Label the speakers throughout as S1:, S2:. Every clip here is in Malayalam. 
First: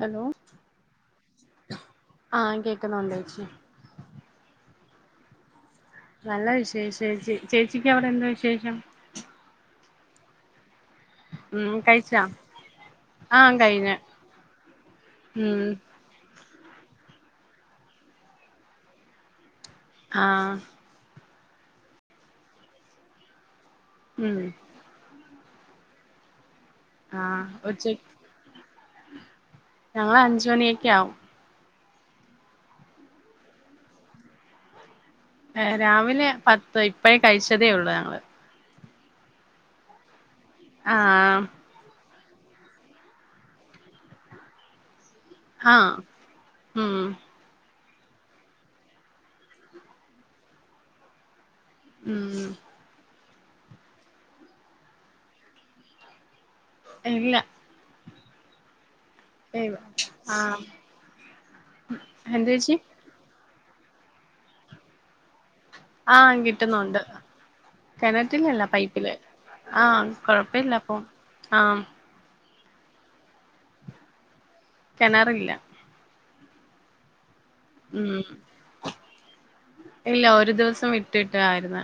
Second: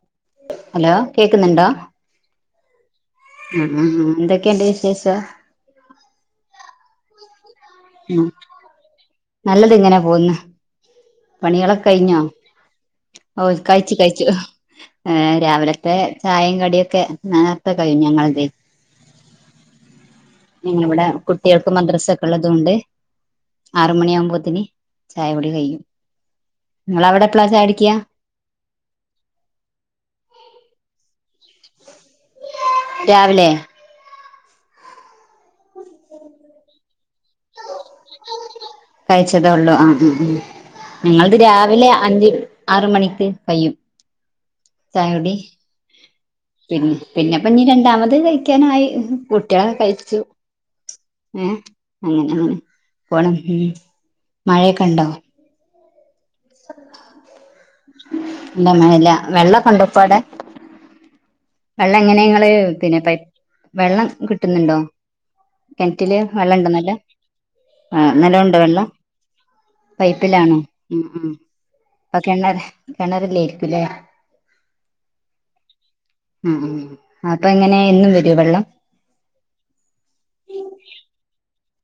S1: ഹലോ
S2: ഹലോ കേക്കുന്നുണ്ടോ
S1: ആഹ് കേക്കുന്നുണ്ട് ചേച്ചി
S2: ഉം ഉം എന്തൊക്കെയുണ്ട് വിശേഷം
S1: നല്ല വിശേഷം ചേച്ചിക്ക് അവിടെ
S2: ഉം
S1: എന്താ വിശേഷം
S2: നല്ലത് ഇങ്ങനെ പോകന്ന്
S1: ഉം
S2: പണികളൊക്ക കഴിഞ്ഞോ?
S1: കഴിച്ചാ
S2: ഓ
S1: ആഹ്
S2: കഴിച്ചു
S1: കഴിഞ്ഞ്
S2: കഴിച്ചു ഏഹ്
S1: ഉം
S2: രാവിലത്തെ ചായയും കടിയൊക്കെ നേർത്തെ കഴിയും ഞങ്ങൾതെ
S1: ആഹ്
S2: ഇവിടെ കുട്ടിയൾക്ക് മദ്രസ്സ ഒക്കെ ഉള്ളത്തൊണ്ട് ആറുമണി
S1: ഉം
S2: ആകുമ്പോത്തിന് ചായുടി കയ്യും
S1: ആഹ് ഉച്ചയ് ഞങ്ങള് അഞ്ചുമണിയൊക്കെ ആവും
S2: രാവിലെ
S1: രാവിലെ പത്ത് ഇപ്പഴേ കഴിച്ചതേ ഉള്ളൂ ഞങ്ങള്
S2: കഴിച്ചതേ ഉള്ളൂ ആ നങ്ങളത്
S1: ആഹ്
S2: രാവിലെ അഞ്ച് ആറ്മണിക്ക് കയ്യും ചായുടി
S1: ആഹ് ഉം
S2: പിന്നെ ഇഞ് രണ്ടാമത് കഴിക്കാനായി കുട്ടികളെ കഴിച്ചു ഏഹ് അങ്ങനെ
S1: ഉം
S2: അങ്ങനെ പോണ് മഴയൊക്കെ ഇണ്ടോ?
S1: ഇല്ല
S2: ഇല്ല മഴല്ല വെള്ള കണ്ട ഇപ്പ അടെ
S1: ആഹ്
S2: വെള്ളം
S1: എന്ത്
S2: എങ്ങനെങ്ങള്
S1: ചേച്ചി
S2: പിന്നെ പൈ വെള്ളം കിട്ടുന്നുണ്ടോ? കിണറ്റില്
S1: ആഹ്
S2: വെള്ളം ഇണ്ടന്നട്ട്
S1: കിട്ടുന്നുണ്ട്
S2: ആ നല്ലോണ്ടോ
S1: കിണറ്റിലല്ല
S2: വെള്ളം
S1: പൈപ്പില് ആഹ്
S2: പൈപ്പിലാണോ?
S1: കൊഴപ്പില്ല ഇപ്പൊ ആഹ്
S2: അപ്പൊ കിണർ കിറില്യേക്കുംലെ
S1: കേണറില്ല
S2: ഉം അപ്പൊ എങ്ങനെ എന്നും
S1: ഉം
S2: വരോ വെള്ളം?
S1: ഇല്ല ഒരു ദിവസം വിട്ടിട്ടായിര്ന്ന്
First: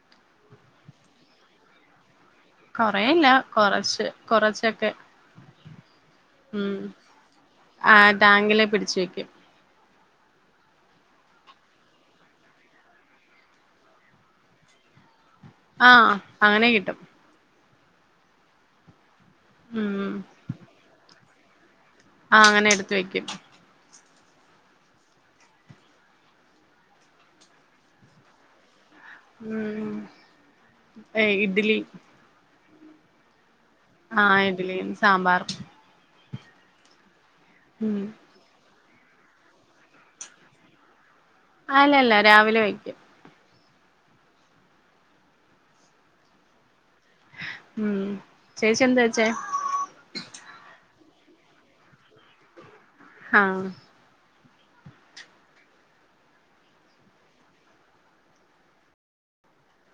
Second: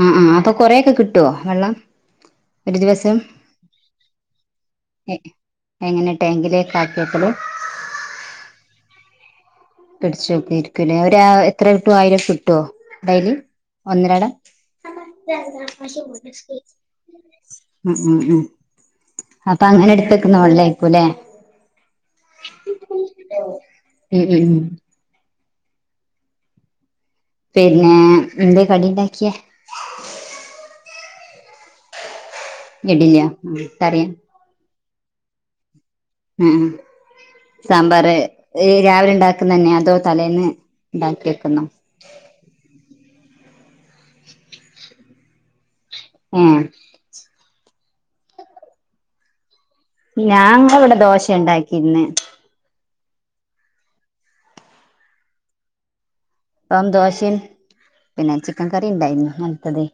S2: ആ ആ അപ്പൊ കൊറേയൊക്കെ കിട്ട്യോ വെള്ളം? ഒരു ദിവസം
S1: കൊറേല്ല കൊറച്ച് കൊറച്ചൊക്കെ
S2: എ എങ്ങനെ
S1: ഉം
S2: ടാങ്കിലേക്ക് ആക്കിയെക്കല്
S1: ആ ടാങ്കില് പിടിച്ചേക്കും
S2: പിടിച്ചു വയ്ക്കുയിരിക്കും അല്ലേ ഒ എത്രട്ടു ആയിരം കിട്ടുവോ ഡെലി ഒന്നരാടാം [unintelligible]
S1: ആഹ് അങ്ങനെ കിട്ടും
S2: മം മം മം അപ്പൊ അങ്ങനെ
S1: ഉം
S2: ഇട്ത്തക്കുന്ന വെള്ളെക്കുലെ?
S1: ആ അങ്ങനെ എടുത്ത് വെക്കും
S2: മം മം പിന്നെ എന്ത്യേ കടിണ്ടാകിയെ
S1: ഉ ഏഹ് ഇഡ്ലി.
S2: ഇഡില്യ മ് കറി.
S1: ആഹ് ഇഡ്ലിയും സാമ്പാറും.
S2: ഉം
S1: ഉം
S2: സാമ്പാർ. ഏഹ് രാവിലെ ഇണ്ടാക്ക്ന്നെയ അതോ തലേന്ന് ഇണ്ടാക്കി വെക്കുന്നൊ.
S1: അല്ല അല്ല രാവിലെ വയ്ക്കും.
S2: ഏഹ്.
S1: ഉം ചേച്ചി എന്താവച്ചേ.
S2: ഞ്ഞാങ്ങളിവിടെ ദോശ ഇണ്ടാക്കി ഇന്ന്
S1: ആഹ്.
S2: ഇപ്പം ദോശേം പിന്നെ ചിക്കൻ കറി ഇണ്ടായിന്നു ഇന്നൽത്തത്.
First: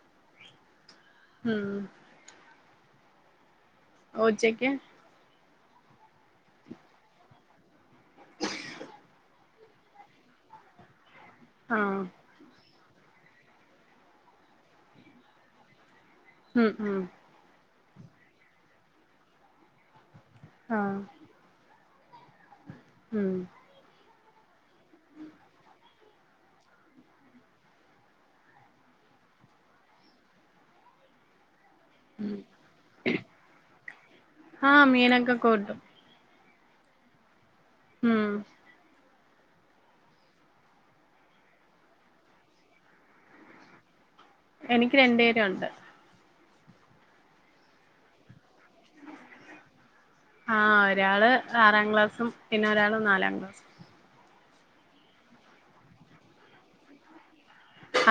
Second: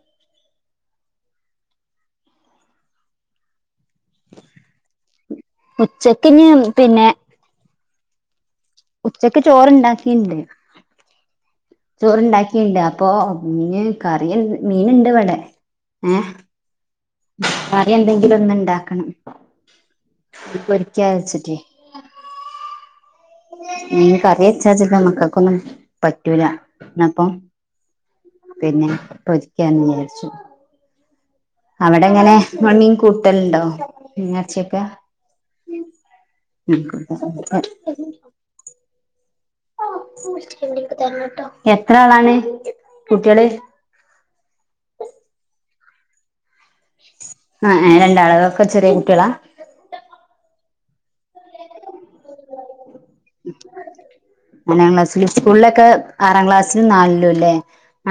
S1: മ് ഉച്ചയ്ക്ക്
S2: ഉച്ചക്കിനി പിന്നെ.
S1: [unintelligible]
S2: ഉച്ചക്ക് ചോറുണ്ടാക്കിണ്ട്
S1: ആഹ്
S2: ചോറുണ്ടാക്കി. ക്കിണ്ട് അപ്പൊ പിന്നെ കറിയ മീൻണ്ട് ഇവിടെ ഏഹ.
S1: ഉം ഉം.
S2: കറിയെന്തെങ്കിലൊന്ന്ണ്ടാക്കണം
S1: ആഹ്
S2: പൊരിക്കാ വെച്ചിട്ടേ.
S1: ഉം.
S2: മീൻ കറി വച്ചാൽ ചിലപ്പോ മക്കൾക്ക് ഒന്നും പറ്റൂല എന്നപ്പം പിന്നെ പൊരിക്കാന്ന് വിചാരിച്ചു. അവിടെ എങ്ങനെ മീൻ കൂട്ടലുണ്ടോ മീനും ഇറച്ചിയും ഒക്കെ
S1: ആഹ് മീനൊക്കെ കൂട്ടും
S2: [unintelligible]
S1: ഉം.
S2: [unintelligible] എത്ര ആളാണ് കുട്ട്യേള്.
S1: എനിക്ക് രണ്ടേരുണ്ട്.
S2: എഹ് ആ രണ്ടാൾ ഒക്കെ ചെറിയ കുട്ട്യേളാ.
S1: ആഹ ഒരാള് ആറാം ക്ലാസ്സും പിന്നെ ഒരാൾ നാലാം. ക്ലാസ്
S2: നാലാം ക്ലാസ്സില് സ്കൂളിലൊക്കെ ആറാം ക്ലാസ്സിലും നാലിലുല്ലേ.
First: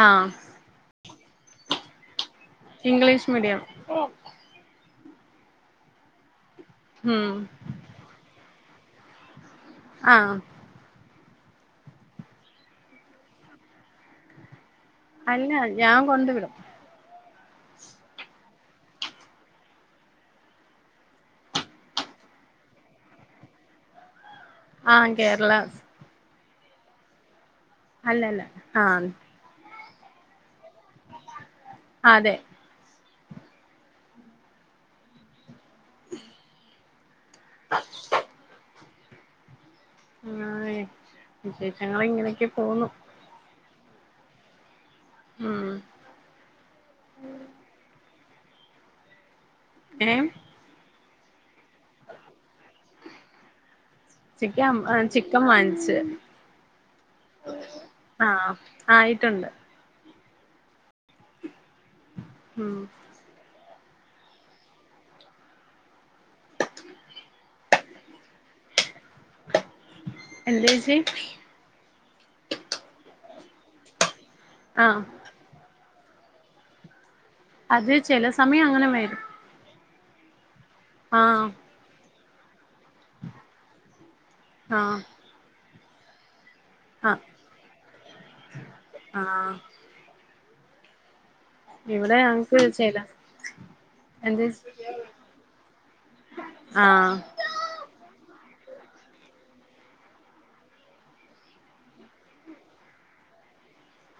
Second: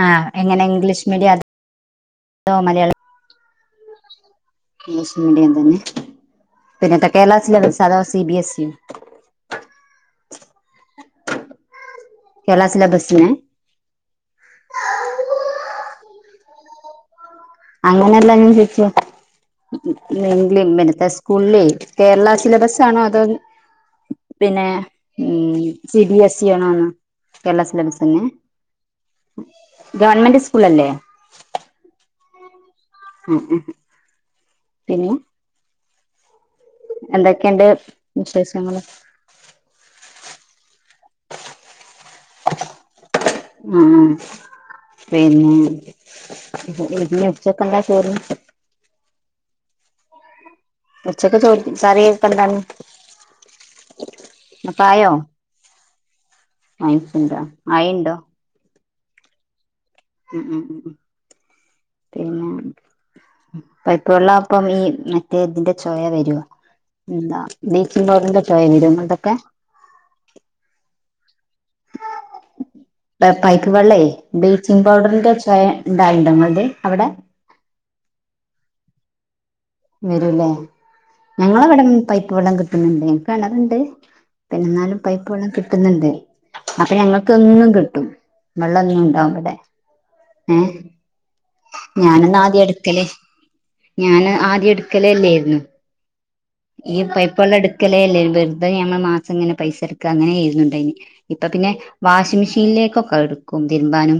S2: ആഹ് എങ്ങനെ English media.
S1: English medium.
S2: English മീഡിയതന്നെ പിന്നെത്തെ
S1: ഉം
S2: കേരള സിലമ്പസ അതോ സി ബി എസ് യൊ.
S1: ആഹ്.
S2: കേരള സിലബസ്നെ.
S1: അല്ല ഞാൻ കൊണ്ട്‌വിടും.
S2: അങ്ങനെല്ലാ ഞാൻ ചോയിച്ചേ. ങ്ക പിനെ ഇപ്പൊ സ്കൂളിലെ കേരള സിലബസാണോ അതോ. പിന്നെ
S1: ആഹ് കേരള
S2: ഉം സി ബി എസ്ഇി ആണോ എന്ന് കേരള സിലബസന്നെ
S1: അല്ലല്ല ആഹ്
S2: ഗവൺമെന്റ് സ്കൂളല്ലേ.
S1: ആ അതെ.
S2: ഉം ഉം പിന്നെ. എന്തൊക്കെയനണ്ട്‌ വിശേഷങ്ങള്.
S1: ആ വിശേഷങ്ങളിങ്ങനെയൊക്കെ പോവുന്നു.
S2: ആഹ്‌ പിന്നെ
S1: ഉം
S2: ഇ ഉച്ചക്കെന്താ ചോറിന്.
S1: ഏഹ്.
S2: ഉച്ചക്ക് ചോറിന് കറി ഇപ്പെന്താണ്.
S1: ഉച്ചയ്ക്ക്
S2: ആയോ
S1: ചിക്കൻ വാങ്ങിച്
S2: വാങ്ങിച്ചിണ്ടോ ആയിണ്ടോ
S1: ആഹ. ആയിട്ടുണ്ട്.
S2: ഉം ഉം പിന്നെ.
S1: ഉം
S2: പൈപ്പള്ളപ്പം ഈ മറ്റേ തിന്റെ ചോയ വരോ എന്താ, ബ്ലീച്ചിംഗ് പൗഡറിന്റെ ചോയ വരുങ്ങട്ടൊക്കെ.
S1: എന്തെച്ചി.
S2: പ പൈപ്പ് വെള്ളേ ബ്ലീച്ചിംഗ്
S1: ആഹ്
S2: പൗഡറിന്റെ ചെ ചേയ ണ്ടാവല്ണ്ടാ, ങ്ങൾത് അവിടെ
S1: അത് ചെല സമയങ്ങനെവെരും.
S2: വരൂല്ലെ.
S1: ആഹ്
S2: ഞങ്ങളവടെ പൈപ്പ് വെള്ളം കിട്ട്ണ് ണ്ട് ൻക്കെണറ്ണ്ട്. എന്നാലും
S1: ആഹ്
S2: പൈപ്പ് വെള്ളം കിട്ടുന്നുണ്ട് അപ്പ
S1: ആഹ്
S2: ഞങ്ങക്കെന്നും കിട്ടും വെള്ളെന്നുണ്ടാവും ഇവിടെ
S1: ആഹ്
S2: ഏ.
S1: ഇവിടെ ഞങ്ങക്ക്
S2: ഞാനെന്നാദ്യ എട്ക്കല്
S1: ചില
S2: ഞാന്
S1: എന്ത്
S2: ആദ്യം എടുക്കലെ അല്ലോയ്ന്നു. ഈ
S1: ആഹ്
S2: പൈപ്പള്ളം എടുക്കലെ ല്ലേയ്ന്നു വെർതെ ഞമ്മള് മാസം ഇങ്ങനെ പൈസ എട്ക്കാ അങ്ങനെയ്ന്നുണ്ടായിന്ന്. ഇപ്പ പിന്നെ വാഷിമിഷീൻലേക്കൊക്കെ ഇട്ക്കും തിരുമ്പാനും.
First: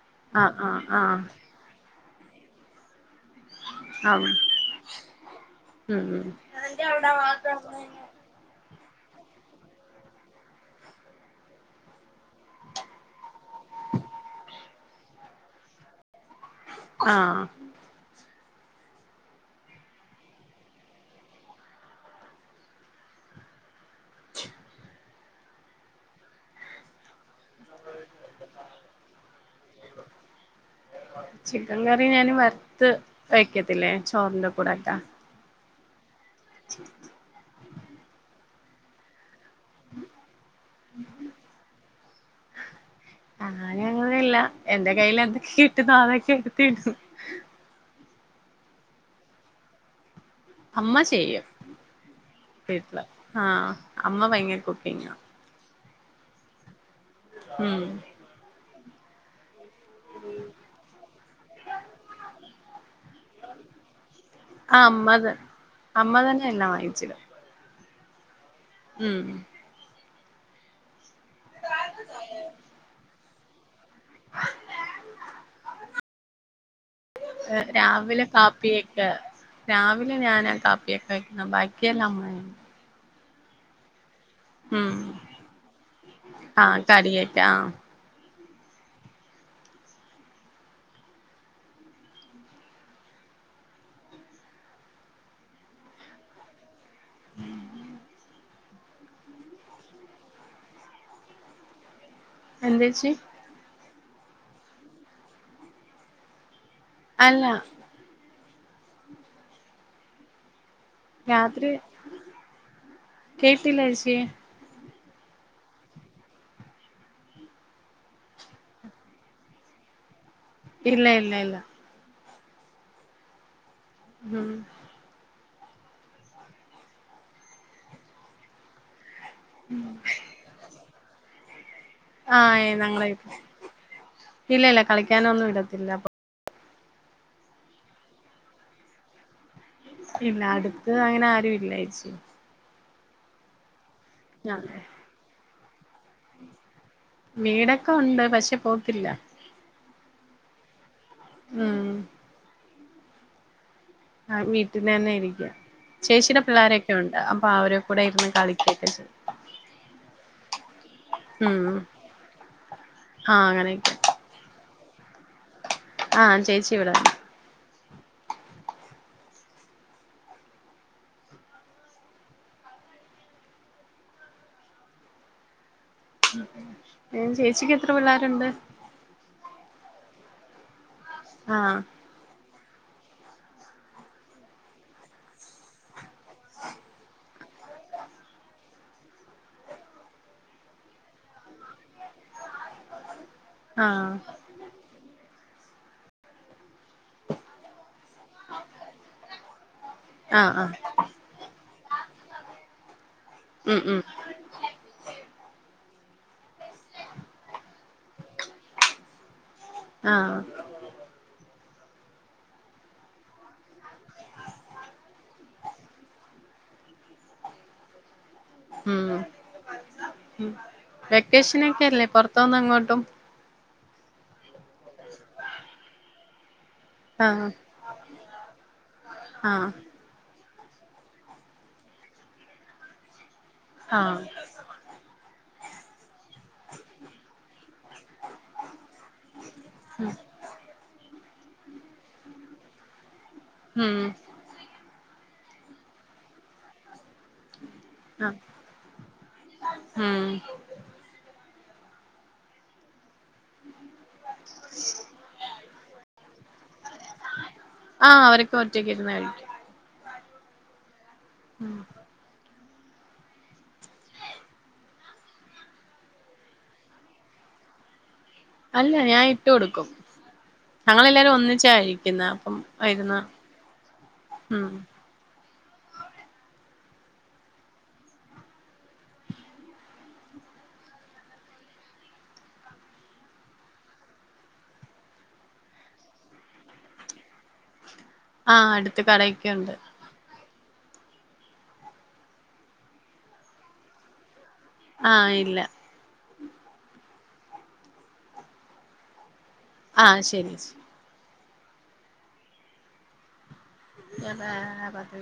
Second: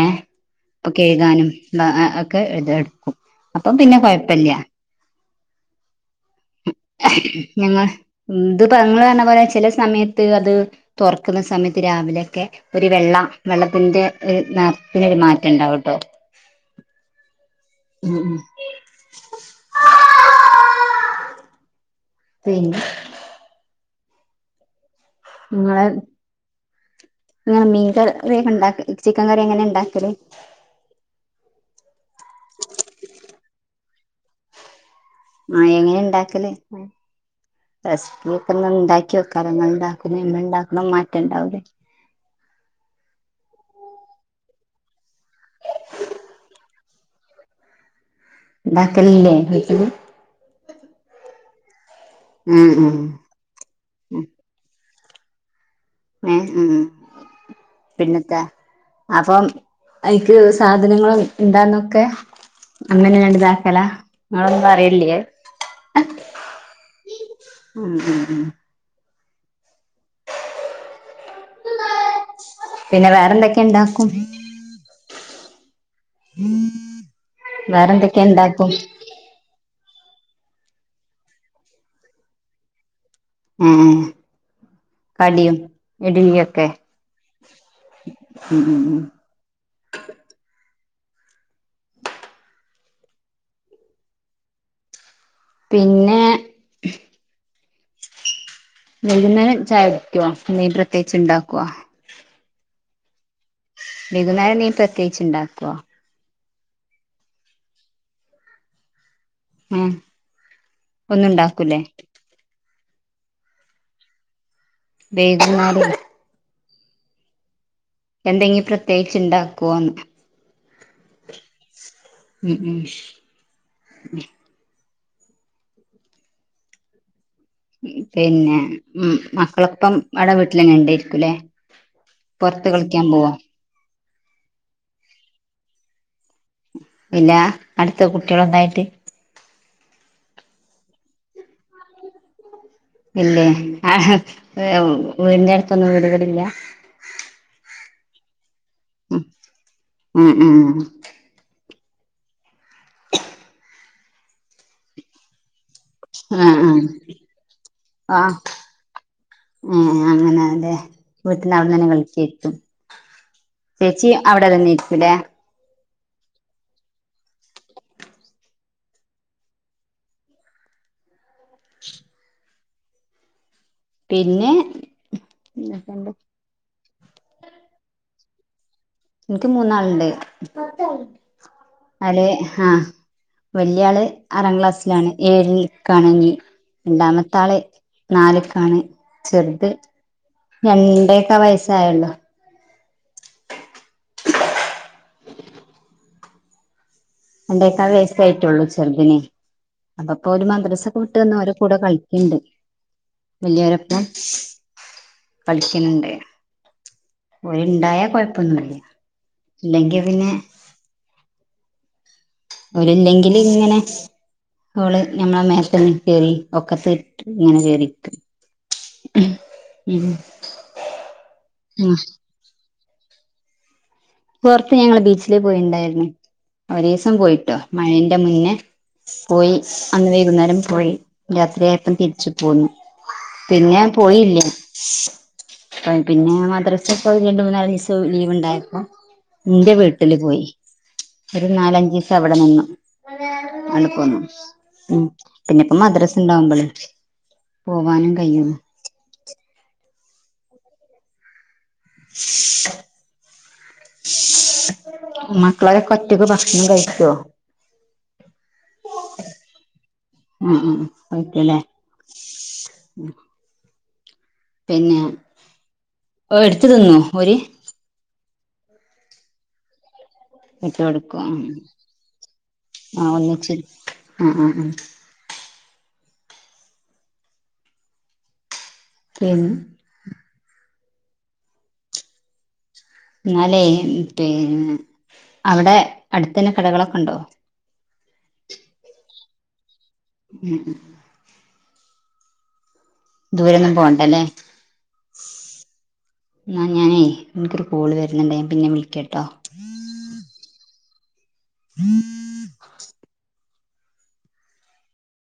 S2: ഏഹ്
S1: ആഹ് ആഹ്
S2: പ്പ
S1: ആഹ്
S2: കെഴുകാനും ഒക്കെ ഇത് എടുക്കും. അപ്പൊ പിന്നെ
S1: ആഹ്
S2: കൊഴപ്പില്ലൃ.
S1: ഉം ഉം
S2: ഹയ് ഞങ്ങൾ. ന്ത് പെങ്ങള് പറഞ്ഞ പോലെ, ചില സമയത്ത് അത് തോർക്കുന്ന സമയത്ത് രാവിലെ. ഒരു വെള്ള വെള്ളത്തിന്റെ ഒരു നറത്തിനെര് മാറ്റണ്ടാവുട്ടേ.
S1: ആഹ് ആഹ്
S2: ഉം ഉം പിന്നെ
S1: [inaudible]
S2: ങ്ങളെ ങ്ങനെ മീൻ കറിയൊക്കെ ണ്ടാക്ക ചിക്കൻകറിയെക്കെങ്ങനെ ണ്ടാക്കല്.
S1: ചിക്കൻ കറി ഞാൻ വർത്ത് വയ്ക്കത്തില്ലേ, ചോർന്റെ കൂടെക്കെ.
S2: ആ എങ്ങനെ ണ്ടാക്കല്. റെസിപ്പിയെക്കെ ണ്ടാക്കി വെക്കാലോന്നാല്. ഉണ്ടാക്ക്ണം ഇമ്മണ്ടാക്ക്ണം മാറ്റണ്ടാവുലെ.
S1: ആ ഞങ്ങനല്ല എന്റെ കയ്യിലെന്തൊക്കെ കിട്ടുന്നു അതൊക്കെ എടുത്തു യൂസെയ്യും.
S2: ഉണ്ടാക്കാൻ ഇലെ വീട്ടിലെ
S1: അമ്മ ചെയ്യും
S2: ആഹ്
S1: വീട്ട്ല്.
S2: ആഹ്
S1: ആഹ് അമ്മ ഭയങ്കരെ കുക്കിങ്ങാ.
S2: ഉം ഉം.
S1: ഉം
S2: അപ്പം അയ്ക്ക് സാധനങ്ങളും ണ്ടായിരുന്നൊക്കെ. അമ്മെനെണ്ട് താക്കലാ നിങ്ങളൊന്നും
S1: ആഹ് അമ്മ
S2: അറിയല്ല്യേ
S1: ത അമ്മ തെന്നാ എണ്ണ വാങ്ങിച്ചെരാ.
S2: ഉം ഉം ഉം
S1: ഉം [unintelligible]
S2: പിന്നെ വേറെന്തൊക്കെ ണ്ടാക്കും.
S1: ഏഹ്
S2: വേറെന്തൊക്കെ
S1: രാവിലെ
S2: ഇണ്ടാക്കും
S1: കാപ്പിയിട്ട്. രാവിലെ ഞാനാ തപ്പിയൊക്കെ വെക്കുന്നെ. ബാക്കിയെല്ലാം അമ്മയാണ്.
S2: ഉം,
S1: ഉം
S2: കടിയും, ഇഡ്ലിയെക്കെ.
S1: ആഹ് കറിയൊക്കെ ആഹ്
S2: ഉം ഉം ഉം പിന്നെ.
S1: അതെ
S2: വൈകുന്നേരം ചായക്കുടിക്കേ, എന്തെലും പ്രത്യേകിച്ച് ണ്ടാക്കേ?
S1: എന്തെച്ചി.
S2: വകുന്നേരം എന്തീം പ്രത്യേകിച്ച് ണ്ടാക്ക്വാ
S1: അല്ലാ.
S2: ഉം ഒന്നും
S1: രാത്രി
S2: ഇണ്ടാക്കൂലേ
S1: കേട്ടില്ല ഏച്ചി യെ..
S2: വേകനാടും. എന്തെങ്കിലും പ്രത്യേകിച്ച് ഉണ്ടാക്കുമോന്ന്
S1: ഇല്ല ഇല്ല ഇല്ല
S2: ഉം
S1: ഉം
S2: പിന്നെ മ മക്കളപ്പം അവിടെ വീട്ടിലന്നെ ഉണ്ടായിരിക്കൂല്ലേ
S1: ആഹ യ് ങ്ങള ഇല്ലല്ല കളിക്കാനൊന്നും ഇടത്തില്ല അപ്പൊ
S2: പിന്നെ അടുത്ത കുട്ടികളൊക്കെന്നായിട്ട്
S1: ഇല്ല അടുത്ത് അങ്ങനെ ആരും ഇല്ലാ ചേച്ചി
S2: ഇല്ലേ
S1: അതെ
S2: വീടിന്റെ അടുത്തൊന്നും വീടുകളില്ല
S1: വീടൊക്കെ ഉണ്ട് പക്ഷെ പോക്കില്ല
S2: ഉം ഉം
S1: ഉം ആഹ് വീട്ടിലന്നെ ഇരിക്കും ചേച്ചിടെ
S2: ആഹ്
S1: പിള്ളോരൊക്കെ ഉണ്ട് അപ്പൊ അവരെ കൂടെ
S2: ആഹ്
S1: ഇരുന്ന് കളിക്കുകയക്കെ ചെയ്യും
S2: ആഹ് അങ്ങനെ അതെ വീട്ടന്റെ അവിടെന്ന
S1: ഉം
S2: തന്നെ കളിച്ചക്കും
S1: ആഹ് അങ്ങനെ
S2: ചേച്ചി അവിടെ തന്നെ ഇരികുലേ
S1: ആഹ് ചേച്ചി ഇവിടെ
S2: പിന്നെ എന്തൊക്കണ്ട്
S1: [unintelligible] ൻ ചേച്ചിക്ക് എത്ര പിള്ളേരുണ്ട്
S2: എനിക്ക് മൂന്നാളുണ്ട്
S1: ആഹ്
S2: ആള് ആഹ് വലിയ ആള് ആറാം ക്ലാസ്സിലാണ് ഏഴിൽ കണങ്ങി രണ്ടാമത്തെ ത്താള് നാല്ക്കാണ് ചെറ്ത് രണ്ടേകാ വയസ്സായുള്ളു
S1: ആ
S2: രണ്ടേകാൽ വയസ്സ് പ്പായിട്ടുള്ളു ചെറ്തിന് അപ്പപ്പൊല്
S1: ആഹ് ആഹ്
S2: മദ്രസ പ്പ വിട്ട് വെന്ന് ഓലെ കൂടെ കളിക്ക്‌ണ്ട്
S1: ഉം ഉം
S2: വെല്യോരൊപ്പം കളിക്ക്‌ണ് ണ്ട് ഓല് ണ്ടായാ കൊയപ്പൊന്നുല്ല ഇല്ലെങ്കി പിന്നെ
S1: ആഹ്
S2: ഓരില്ലെങ്കിലിങ്ങനെ ഓള് ഞമ്മളെ മേത്തെന്നെ കേറി ഒക്കത്ത് ങ്ങനെ കേറി ഇരിക്കും ഉം ഉം
S1: വെക്കേഷനൊക്കല്ലേ പൊർത്തുന്നെങ്ങോട്ടും
S2: പൊർത്ത് ഞങ്ങള് ബീച്ചില് പോയിണ്ടായിര്ന്ന് ഒരീസം
S1: ആഹ്
S2: പോയിട്ടോ മഴന്റെ മുന്നേ പോയി
S1: ആഹ്
S2: അന്ന് വൈകുന്നേരം പോയി രാത്രിയായപ്പം തിരിച്ച് പോന്നു പിന്നെ ഞാൻ
S1: ആഹ്
S2: പോയില്ല പ്പ പിന്നെ മദ്രസ പ്പം രണ്ടു മൂന്നാലിസം ലീവ്ണ്ടായിര്ന്നു ന്റെ വീട്ടില് പോയി ഒരു നാലഞ്ചിസം അവിടെ നിന്നു ന്ന്ട്ട്
S1: ഉം
S2: പോന്നു ഉം പിന്നെ ഇപ്പോ മദ്രസ് ണ്ടാവുമ്പളെ പോവാനും
S1: ആഹ്
S2: കയ്യു
S1: ഉം
S2: [inaudible] മക്കളോരൊക്കൊറ്റക്ക് ഭക്ഷണം കഴിക്കൊ
S1: ആ ഓരൊക്കെ ഒറ്റക്കിര്ന്ന് കഴിക്കും
S2: ഉം ഉം കഴിക്കുല്ലേ
S1: ഉം
S2: പിന്നെ എട്ത്ത് തിന്നോ ഓര്
S1: അല്ല ഞാൻ ഇട്ട് കൊടുക്കും
S2: ഇട്ട് കൊടുക്കും
S1: ഞങ്ങളെല്ലാരും ഒന്നിച്ച കഴിക്കുന്നെ അപ്പം
S2: ആ
S1: ഇര്ന്ന്
S2: ഒന്നിച്ച് ആ ആ
S1: ഉം
S2: ആ പിം ന്നാലേ പിന്നെ അവടെ അടുത്തെന്നെ കടാളൊക്കെണ്ടോ
S1: ആ അടുത്ത് കടയൊക്കെണ്ട്
S2: ആ ആ ദൂരൊന്നും പോണ്ടലെ
S1: ആ ഇല്ല
S2: ന്നാ ഞാനേ ഇൻക്കൊരു കോള് വെര്ന്ന്ണ്ട് ഞാൻ പിന്നെ വിളിക്ക ട്ടോ
S1: ആ ശെരി ശെ
S2: [inaudible]
S1: [unintelligible]